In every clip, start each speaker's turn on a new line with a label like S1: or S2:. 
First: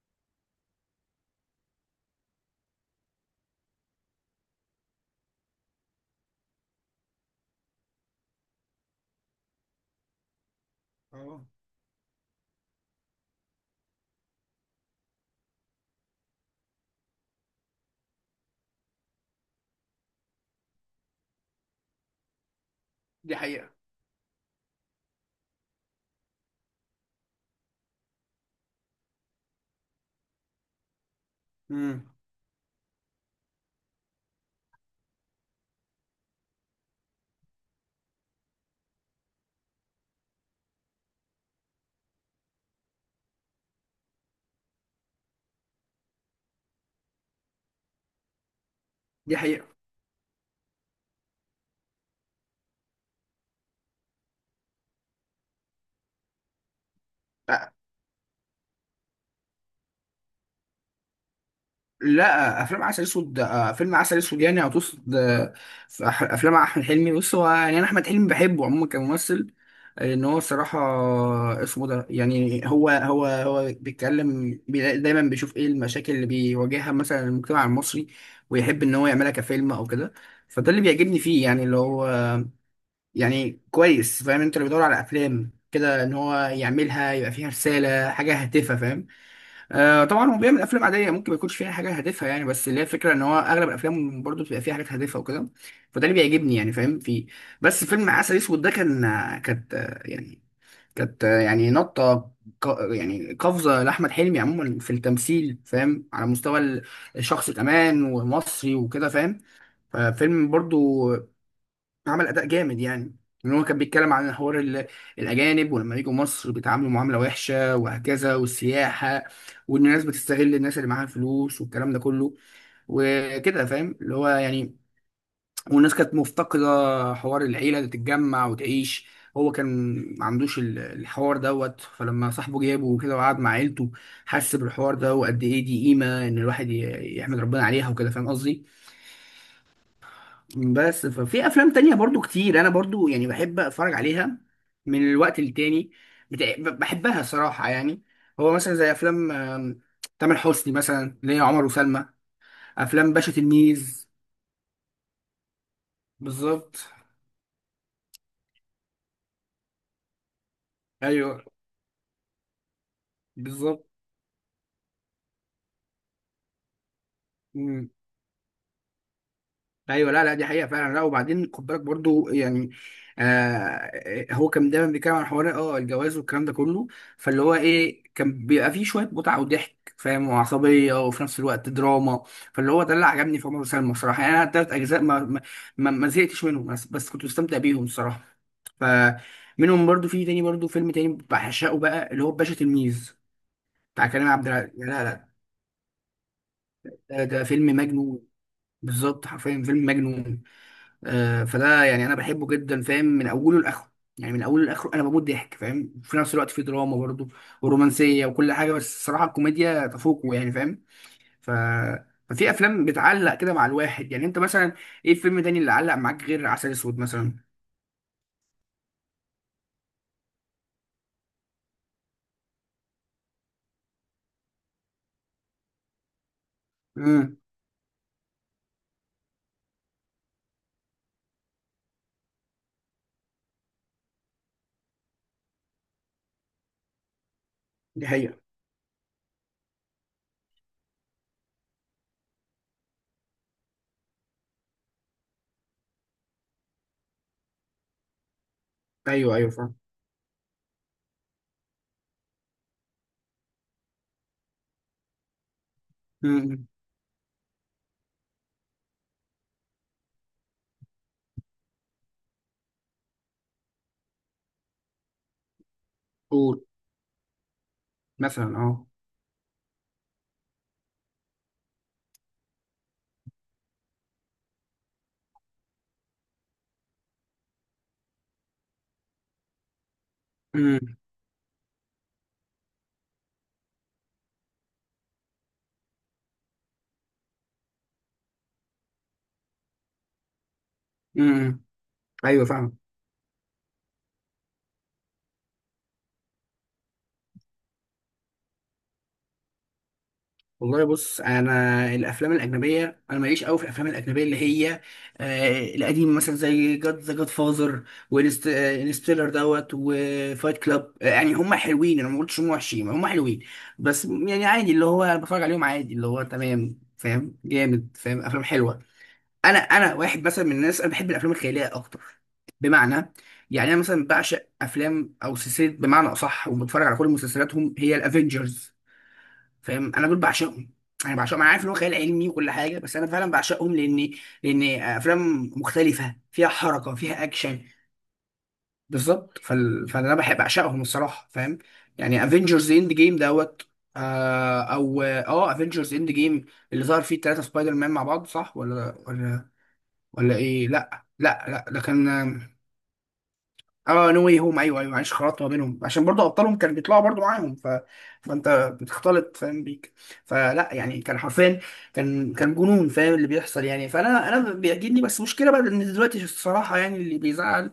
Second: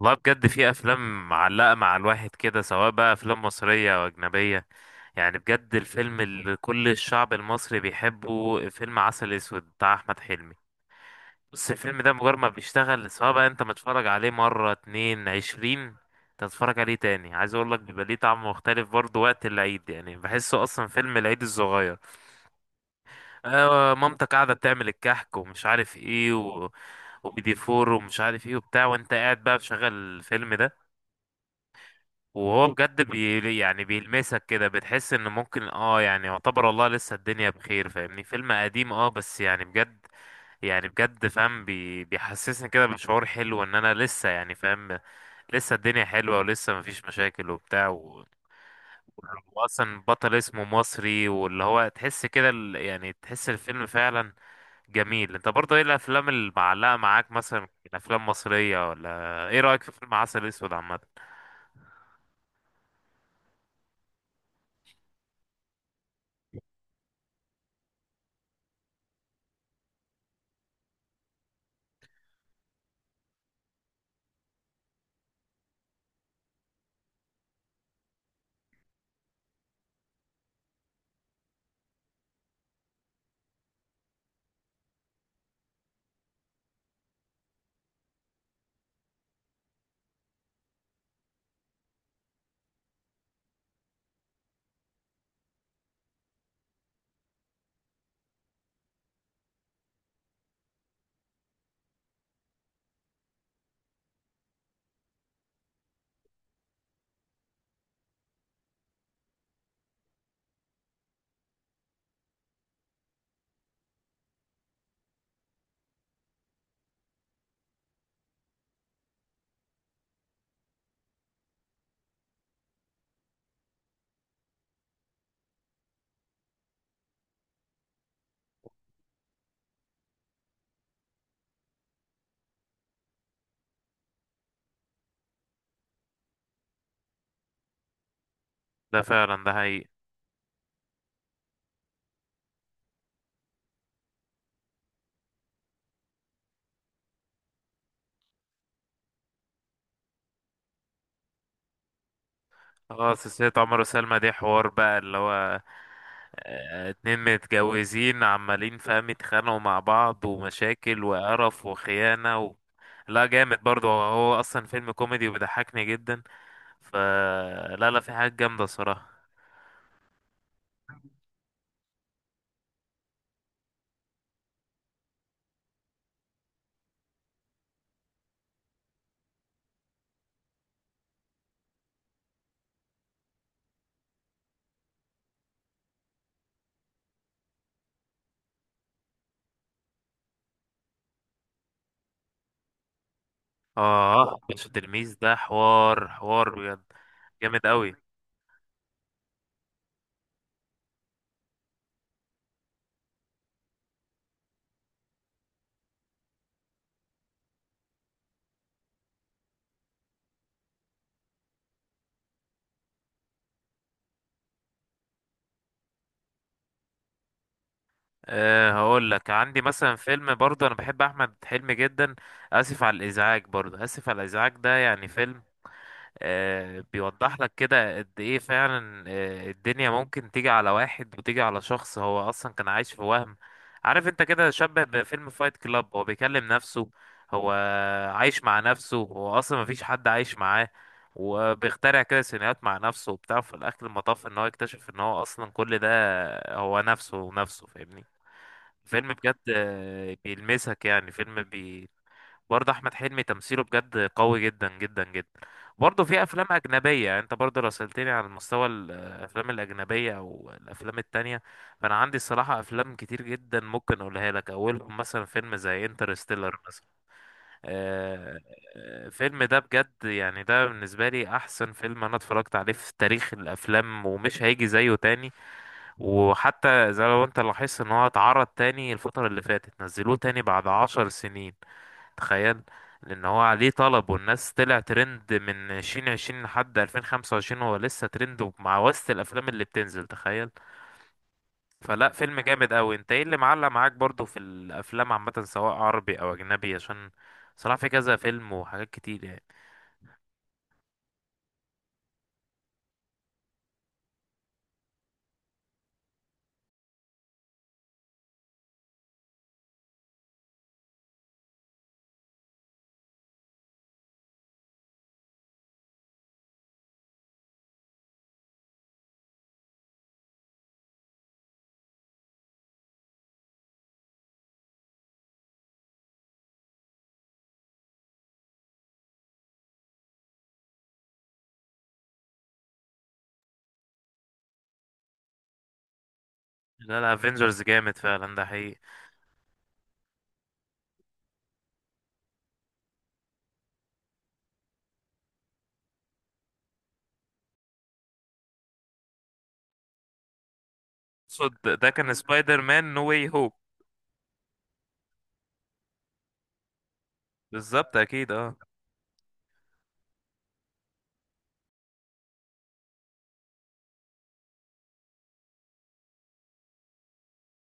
S1: والله بجد في افلام معلقه مع الواحد كده، سواء بقى افلام مصريه او اجنبيه. يعني بجد الفيلم اللي كل الشعب المصري بيحبه فيلم عسل اسود بتاع احمد حلمي.
S2: اه.
S1: بص، الفيلم ده مجرد ما بيشتغل، سواء بقى انت متفرج عليه مره اتنين 20، تتفرج عليه تاني، عايز اقول لك بيبقى ليه طعم مختلف. برضه وقت العيد، يعني بحسه اصلا فيلم العيد الصغير.
S2: دي حقيقة.
S1: آه، مامتك قاعده بتعمل الكحك ومش عارف ايه وبيدي فور ومش عارف ايه وبتاع، وانت قاعد بقى بشغل الفيلم ده.
S2: امم
S1: وهو بجد يعني بيلمسك كده، بتحس ان ممكن يعني يعتبر، والله لسه الدنيا بخير، فاهمني؟ فيلم قديم بس يعني بجد. يعني بجد فاهم، بيحسسني كده بشعور حلو ان انا لسه يعني فاهم. لسه الدنيا حلوة، ولسه مفيش مشاكل وبتاع
S2: دي حقيقة.
S1: اصلا بطل اسمه مصري، واللي هو تحس كده، يعني تحس الفيلم فعلا جميل. انت برضه ايه الافلام اللي معلقة معاك مثلا من
S2: أ-
S1: افلام مصرية، ولا ايه رأيك في فيلم عسل اسود عامة؟
S2: لا، افلام عسل اسود، فيلم عسل اسود يعني هتقصد. في افلام احمد حلمي. بص، هو يعني انا احمد حلمي بحبه عموما كممثل، لان هو الصراحة اسمه ده. يعني هو بيتكلم، دايما بيشوف ايه المشاكل اللي بيواجهها مثلا المجتمع المصري، ويحب ان هو يعملها كفيلم او كده. فده اللي بيعجبني فيه، يعني اللي هو يعني كويس، فاهم؟ انت اللي بيدور على افلام كده ان هو يعملها يبقى فيها رسالة، حاجة هادفة، فاهم؟ آه طبعا هو بيعمل افلام عاديه ممكن ما يكونش فيها حاجه هادفه، يعني بس اللي هي الفكره ان هو اغلب الافلام برضو بتبقى فيها حاجات هادفه وكده. فده اللي بيعجبني، يعني فاهم في. بس فيلم عسل اسود ده كان، كانت كانت، نطه، يعني قفزه لاحمد حلمي عموما في التمثيل، فاهم؟ على مستوى الشخص كمان، ومصري وكده، فاهم؟ ففيلم برضو عمل اداء جامد يعني. ان هو كان بيتكلم عن حوار الاجانب ولما يجوا مصر بيتعاملوا معامله وحشه وهكذا، والسياحه، وان الناس بتستغل الناس اللي معاها فلوس والكلام ده كله، وكده، فاهم؟ اللي هو يعني والناس كانت مفتقده حوار العيله اللي تتجمع وتعيش. هو كان ما عندوش الحوار دوت. فلما صاحبه جابه وكده وقعد مع عيلته، حس بالحوار ده وقد ايه دي قيمه ان الواحد يحمد ربنا عليها وكده، فاهم قصدي؟
S1: ده فعلا ده حقيقي.
S2: بس ففي افلام تانية برضو كتير انا برضو يعني بحب اتفرج عليها من الوقت للتاني، بحبها صراحة يعني. هو مثلا زي افلام تامر حسني مثلا اللي هي عمر وسلمى، افلام
S1: اه،
S2: باشا
S1: سلسلة عمر
S2: تلميذ.
S1: وسلمى دي حوار بقى اللي هو آه،
S2: بالظبط.
S1: اتنين متجوزين، عمالين فاهم يتخانقوا مع بعض، ومشاكل
S2: ايوه.
S1: وقرف وخيانة لا جامد
S2: بالظبط.
S1: برضه، هو اصلا فيلم كوميدي وبيضحكني جدا. ف
S2: إمم.
S1: لا لا، في حاجات جامدة الصراحة.
S2: ايوه، لا لا، دي حقيقه فعلا. لا، وبعدين خد بالك برضو يعني، هو كان دايما بيتكلم عن حوار الجواز والكلام ده كله. فاللي هو ايه، كان بيبقى فيه شويه متعه وضحك، فاهم؟ وعصبيه، وفي نفس الوقت دراما. فاللي هو ده اللي عجبني في عمر وسلمى الصراحه. يعني انا التلات اجزاء ما زهقتش منهم، بس كنت مستمتع بيهم الصراحه. فمنهم برضو في تاني، برضو فيلم تاني بعشقه بقى اللي هو باشا تلميذ، بتاع كريم
S1: اه،
S2: عبد
S1: باشا
S2: العزيز. لا
S1: تلميذ
S2: لا،
S1: ده حوار، حوار بجد.
S2: ده
S1: جامد
S2: فيلم
S1: قوي.
S2: مجنون. بالظبط، حرفيا فيلم مجنون. فده يعني انا بحبه جدا، فاهم؟ من اوله لاخره. يعني من اوله لاخره انا بموت ضحك، فاهم؟ وفي نفس الوقت في دراما برضه ورومانسيه وكل حاجه، بس الصراحه الكوميديا تفوقه يعني، فاهم؟ ف ففي افلام بتعلق كده مع الواحد. يعني انت مثلا ايه الفيلم تاني اللي علق معاك غير عسل اسود مثلا؟
S1: هقول لك عندي مثلا فيلم، برضه انا بحب احمد حلمي جدا، اسف على الازعاج، برضه اسف على الازعاج ده، يعني فيلم
S2: امم
S1: بيوضح لك كده قد ايه فعلا، الدنيا ممكن تيجي على واحد وتيجي على شخص هو اصلا كان عايش في وهم. عارف انت كده شبه بفيلم فايت كلاب. هو بيكلم نفسه، هو
S2: دي حقيقه.
S1: عايش مع نفسه، هو اصلا مفيش حد عايش معاه، وبيخترع كده سيناريوهات مع نفسه وبتاع. في الاخر المطاف ان هو يكتشف ان هو اصلا كل ده هو نفسه ونفسه، فاهمني؟ فيلم
S2: ايوه
S1: بجد
S2: ايوه فاهم.
S1: بيلمسك، يعني فيلم، برضه احمد حلمي تمثيله بجد قوي جدا جدا جدا. برضه في افلام
S2: امم
S1: اجنبيه، يعني انت برضه لو سالتني على مستوى الافلام الاجنبيه او الافلام التانية، فانا عندي الصراحه افلام كتير جدا ممكن اقولها لك، اولهم مثلا فيلم زي انترستيلر
S2: قول،
S1: مثلا. آه،
S2: مثلا اه.
S1: الفيلم ده بجد، يعني ده بالنسبه لي احسن فيلم انا اتفرجت عليه في تاريخ الافلام، ومش هيجي زيه تاني. وحتى زي ما انت لاحظت ان هو اتعرض تاني الفتره اللي فاتت، نزلوه تاني بعد
S2: امم
S1: 10 سنين، تخيل. لان هو عليه طلب، والناس، طلع ترند من 2020 لحد 2025، هو لسه ترند مع وسط الافلام اللي بتنزل، تخيل.
S2: امم
S1: فلا، فيلم
S2: ايوه
S1: جامد
S2: فاهم.
S1: قوي. انت ايه اللي معلق معاك برضو في الافلام عامه، سواء عربي او اجنبي، عشان صراحه في كذا فيلم وحاجات كتير يعني.
S2: والله بص، انا الافلام الاجنبيه، انا ماليش قوي في الافلام الاجنبيه اللي هي القديمه، مثلا زي جاد ذا جاد فازر، وانستيلر دوت، وفايت كلاب. آه يعني هم حلوين، انا ما قلتش هم وحشين، هم حلوين، بس يعني عادي. اللي هو انا بتفرج عليهم عادي، اللي هو تمام، فاهم؟ جامد، فاهم؟ افلام حلوه. انا واحد مثلا من الناس، انا بحب الافلام الخياليه اكتر. بمعنى، يعني انا مثلا بعشق افلام او سلسله بمعنى اصح، وبتفرج على كل مسلسلاتهم، هي الافينجرز، فاهم؟ انا دول بعشقهم. انا بعشقهم، انا عارف ان هو خيال علمي وكل حاجه، بس انا فعلا بعشقهم، لان افلام مختلفه، فيها حركه،
S1: لا لا،
S2: فيها
S1: افنجرز
S2: اكشن.
S1: جامد فعلا، ده حقيقي.
S2: بالظبط. فال... فانا بحب اعشقهم الصراحه، فاهم؟ يعني افنجرز اند جيم دوت، آه، او اه افنجرز اند جيم، اللي ظهر فيه الثلاثه سبايدر مان مع بعض، صح ولا ولا، ولا ايه؟ لا لا لا،
S1: صد،
S2: ده
S1: ده
S2: كان،
S1: كان سبايدر مان نو واي هوب.
S2: اه، نو واي هوم. ايوه ايوه، معلش، خلطت ما بينهم عشان برضو ابطالهم كانوا بيطلعوا برضو معاهم، ف...
S1: بالظبط، اكيد. اه،
S2: فانت بتختلط، فاهم بيك؟ فلا يعني، كان حرفيا، كان جنون، فاهم اللي بيحصل يعني؟ فانا بيعجبني، بس مشكله بقى ان دلوقتي الصراحه يعني اللي بيزعل،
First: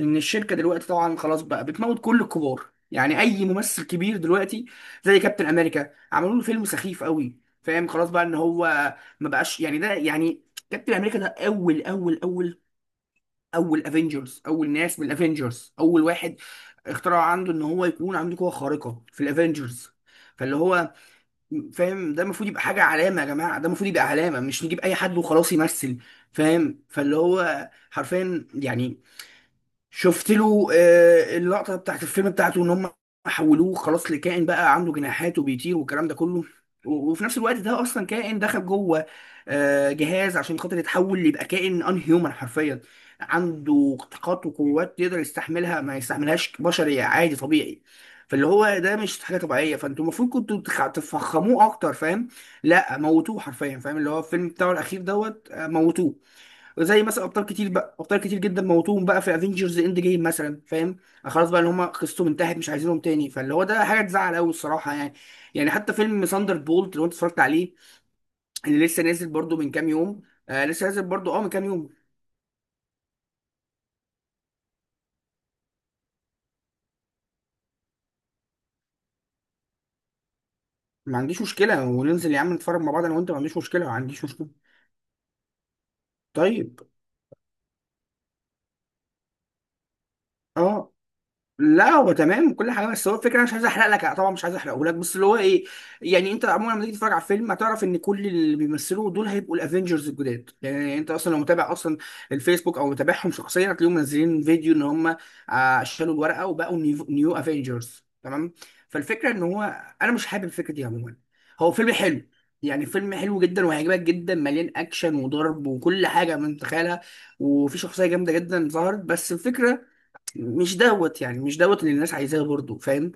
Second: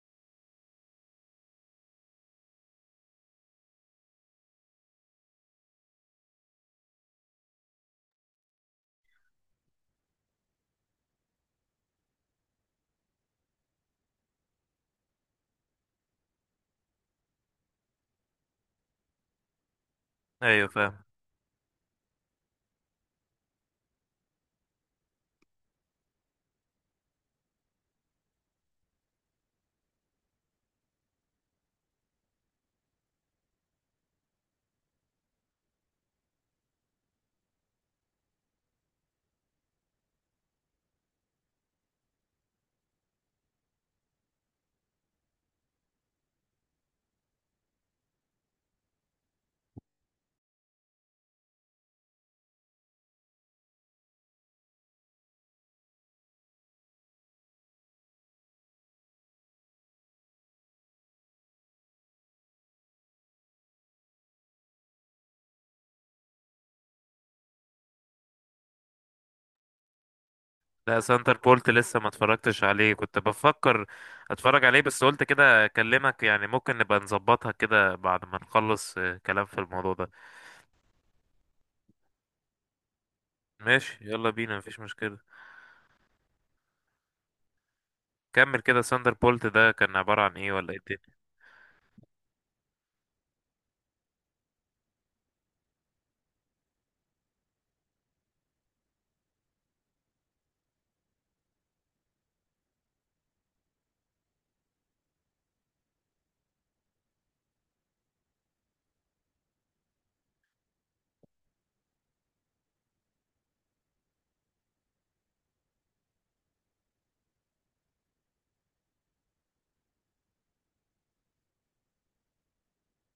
S2: ان الشركه دلوقتي طبعا خلاص بقى بتموت كل الكبار، يعني اي ممثل كبير دلوقتي، زي كابتن امريكا عملوا له فيلم سخيف قوي، فاهم؟ خلاص بقى ان هو ما بقاش، يعني ده يعني كابتن امريكا ده اول اول اول اول افنجرز، اول ناس من الافنجرز، اول واحد اخترعوا عنده ان هو يكون عنده قوه خارقه في الافنجرز، فاللي
S1: ايوه
S2: هو،
S1: فاهم.
S2: فاهم؟ ده المفروض يبقى حاجه علامه يا جماعه، ده المفروض يبقى علامه، مش نجيب اي حد وخلاص يمثل، فاهم؟ فاللي هو حرفيا يعني، شفت له اللقطه بتاعت الفيلم بتاعته، ان هم حولوه خلاص لكائن بقى عنده جناحات وبيطير والكلام ده كله. وفي نفس الوقت ده اصلا كائن دخل جوه جهاز عشان خاطر يتحول ليبقى كائن ان هيومن حرفيا، عنده طاقات وقوات يقدر يستحملها، ما يستحملهاش بشري عادي طبيعي. فاللي هو ده مش حاجه طبيعيه، فانتوا المفروض كنتوا تفخموه اكتر، فاهم؟ لا، موتوه حرفيا، فاهم؟ اللي هو الفيلم بتاعه الاخير دوت، موتوه. زي مثلا ابطال كتير بقى، ابطال كتير جدا موتوهم بقى في افنجرز اند جيم مثلا، فاهم؟ خلاص بقى اللي هم قصتهم انتهت، مش عايزينهم تاني. فاللي هو ده حاجه تزعل قوي الصراحه يعني. يعني حتى فيلم ساندر بولت، لو انت اتفرجت عليه، اللي لسه نازل برضو من كام يوم. آه لسه
S1: لا،
S2: نازل برضو
S1: سنتر
S2: اه من كام
S1: بولت
S2: يوم.
S1: لسه ما اتفرجتش عليه، كنت بفكر اتفرج عليه بس قلت كده اكلمك، يعني ممكن نبقى نظبطها كده بعد ما نخلص كلام في الموضوع ده.
S2: ما عنديش مشكله، وننزل يا عم نتفرج مع بعض انا وانت، ما عنديش مشكله، ما
S1: ماشي،
S2: عنديش
S1: يلا
S2: مشكله.
S1: بينا، مفيش مشكلة.
S2: طيب.
S1: كمل كده، ساندر بولت ده كان عبارة عن ايه ولا ايه
S2: اه.
S1: الدنيا؟
S2: لا، هو تمام كل حاجه، بس هو الفكره، انا مش عايز احرق لك طبعا، مش عايز احرقه لك، بس اللي هو ايه، يعني انت عموما لما تيجي تتفرج على الفيلم هتعرف ان كل اللي بيمثلوا دول هيبقوا الافنجرز الجداد. يعني انت اصلا لو متابع اصلا الفيسبوك او متابعهم شخصيا، هتلاقيهم منزلين فيديو ان هم شالوا الورقه وبقوا نيو افنجرز، تمام؟ فالفكره ان هو، انا مش حابب الفكره دي عموما. هو فيلم حلو، يعني فيلم حلو جدا وهيعجبك جدا، مليان اكشن وضرب وكل حاجه من تخيلها، وفي شخصيه جامده جدا ظهرت، بس الفكره مش دوت، يعني مش دوت اللي الناس عايزاه برضه، فاهم؟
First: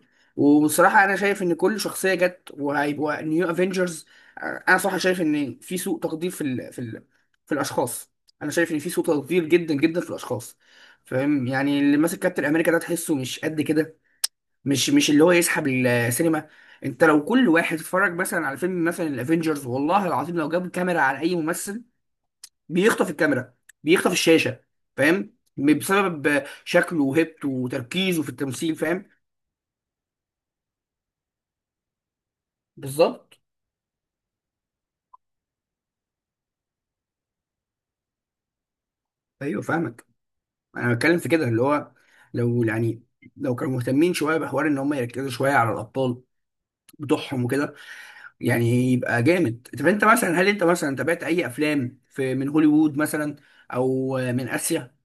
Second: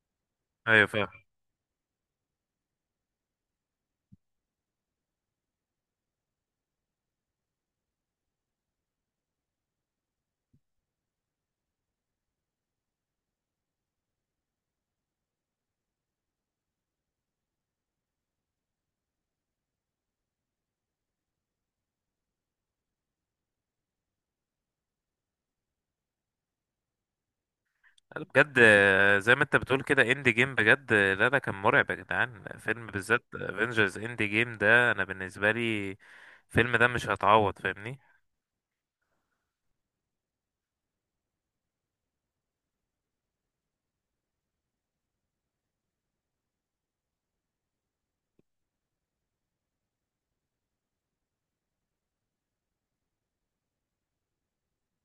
S1: ايوه
S2: وبصراحة
S1: فاهم.
S2: أنا شايف إن كل شخصية جت، وهيبقوا نيو أفينجرز. أنا صراحة شايف إن في سوء تقدير في ال في ال في الأشخاص. أنا شايف إن في سوء تقدير جدا جدا في الأشخاص، فاهم؟ يعني اللي ماسك كابتن أمريكا ده تحسه مش قد كده، مش اللي هو يسحب السينما. أنت لو كل واحد اتفرج مثلا على فيلم مثلا الأفينجرز، والله العظيم لو جاب كاميرا على أي ممثل، بيخطف الكاميرا، بيخطف الشاشه، فاهم؟ بسبب شكله وهيبته وتركيزه في
S1: بجد
S2: التمثيل، فاهم؟
S1: زي ما انت بتقول كده، اند جيم بجد لا ده كان مرعب يا جدعان، فيلم بالذات
S2: بالظبط.
S1: افنجرز اند جيم ده انا بالنسبة لي الفيلم ده مش هتعوض، فاهمني؟
S2: ايوه فاهمك. انا بتكلم في كده اللي هو، لو يعني لو كانوا مهتمين شويه بحوار ان هم يركزوا شويه على الابطال بتوعهم وكده، يعني يبقى جامد. طب انت مثلا، هل انت مثلا تابعت اي افلام في من هوليوود مثلا او من اسيا؟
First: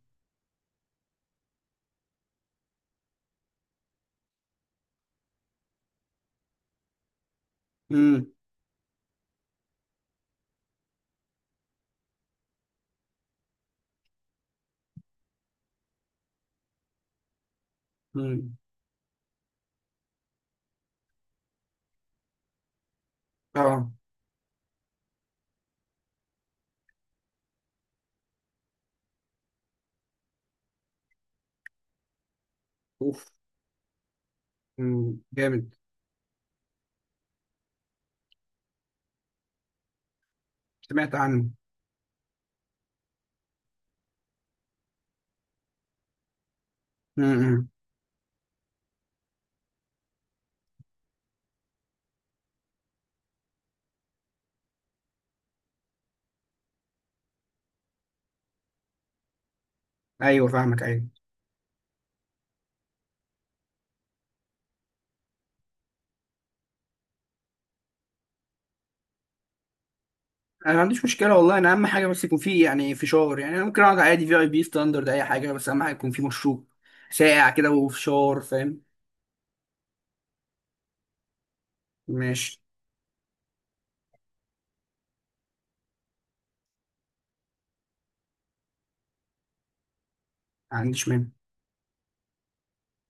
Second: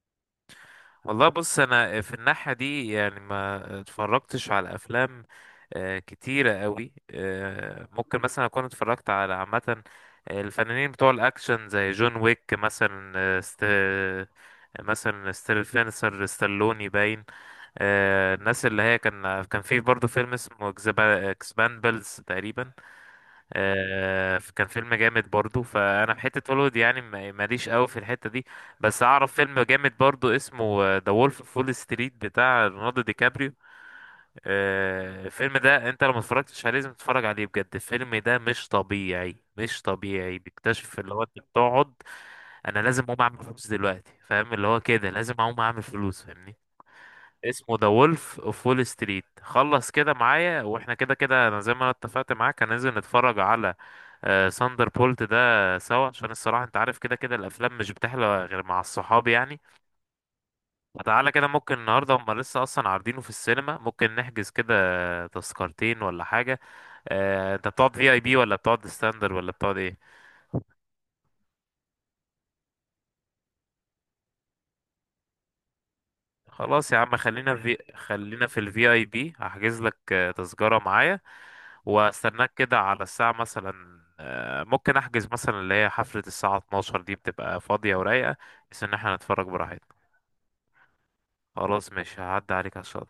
S1: والله بص، انا في الناحية دي يعني ما اتفرجتش على افلام كتيرة قوي. ممكن
S2: امم
S1: مثلا اكون اتفرجت على عامة الفنانين بتوع الاكشن، زي جون ويك مثلا، مثلا ستيلفينسر ستالوني باين.
S2: امم
S1: الناس اللي هي كان في برضه فيلم اسمه اكسباندبلز تقريبا،
S2: اه.
S1: كان فيلم جامد برضو. فانا في حته هوليوود يعني ماليش قوي في الحته دي، بس اعرف فيلم جامد برضو اسمه ذا وولف اوف وول ستريت بتاع ليوناردو دي
S2: اوف.
S1: كابريو.
S2: مم.
S1: الفيلم
S2: جامد،
S1: ده انت لو ما اتفرجتش عليه لازم تتفرج عليه بجد. الفيلم ده مش طبيعي، مش طبيعي. بيكتشف اللي
S2: سمعت
S1: هو انت
S2: عنه.
S1: بتقعد، انا لازم اقوم اعمل فلوس دلوقتي، فاهم اللي هو كده لازم اقوم اعمل فلوس، فاهمني؟
S2: امم
S1: اسمه ذا وولف اوف وول ستريت. خلص كده معايا، واحنا كده كده انا زي ما انا اتفقت معاك هننزل نتفرج على ساندر بولت ده سوا، عشان الصراحة انت عارف كده كده الافلام مش بتحلى غير مع الصحاب يعني.
S2: ايوه فاهمك، ايوه.
S1: فتعالى كده، ممكن النهاردة هما لسه اصلا عارضينه في السينما، ممكن نحجز كده تذكرتين ولا حاجة. انت بتقعد في اي بي، ولا بتقعد ستاندر، ولا بتقعد ايه؟
S2: انا ما عنديش مشكله والله، انا اهم حاجه بس يكون فيه يعني فشار. يعني انا ممكن اقعد عادي في اي بي ستاندرد، اي حاجه، بس اهم حاجه يكون فيه مشروب
S1: خلاص يا عم،
S2: ساقع
S1: خلينا
S2: كده
S1: في
S2: وفشار،
S1: خلينا في
S2: فاهم؟
S1: الفي اي بي، هحجز لك تذكرة معايا، واستناك
S2: ماشي،
S1: كده على الساعة مثلا، ممكن احجز مثلا اللي هي حفلة الساعة 12 دي بتبقى فاضية ورايقة، بس ان احنا نتفرج براحتنا.
S2: ما عنديش مانع.
S1: خلاص ماشي، هعدي عليك عشان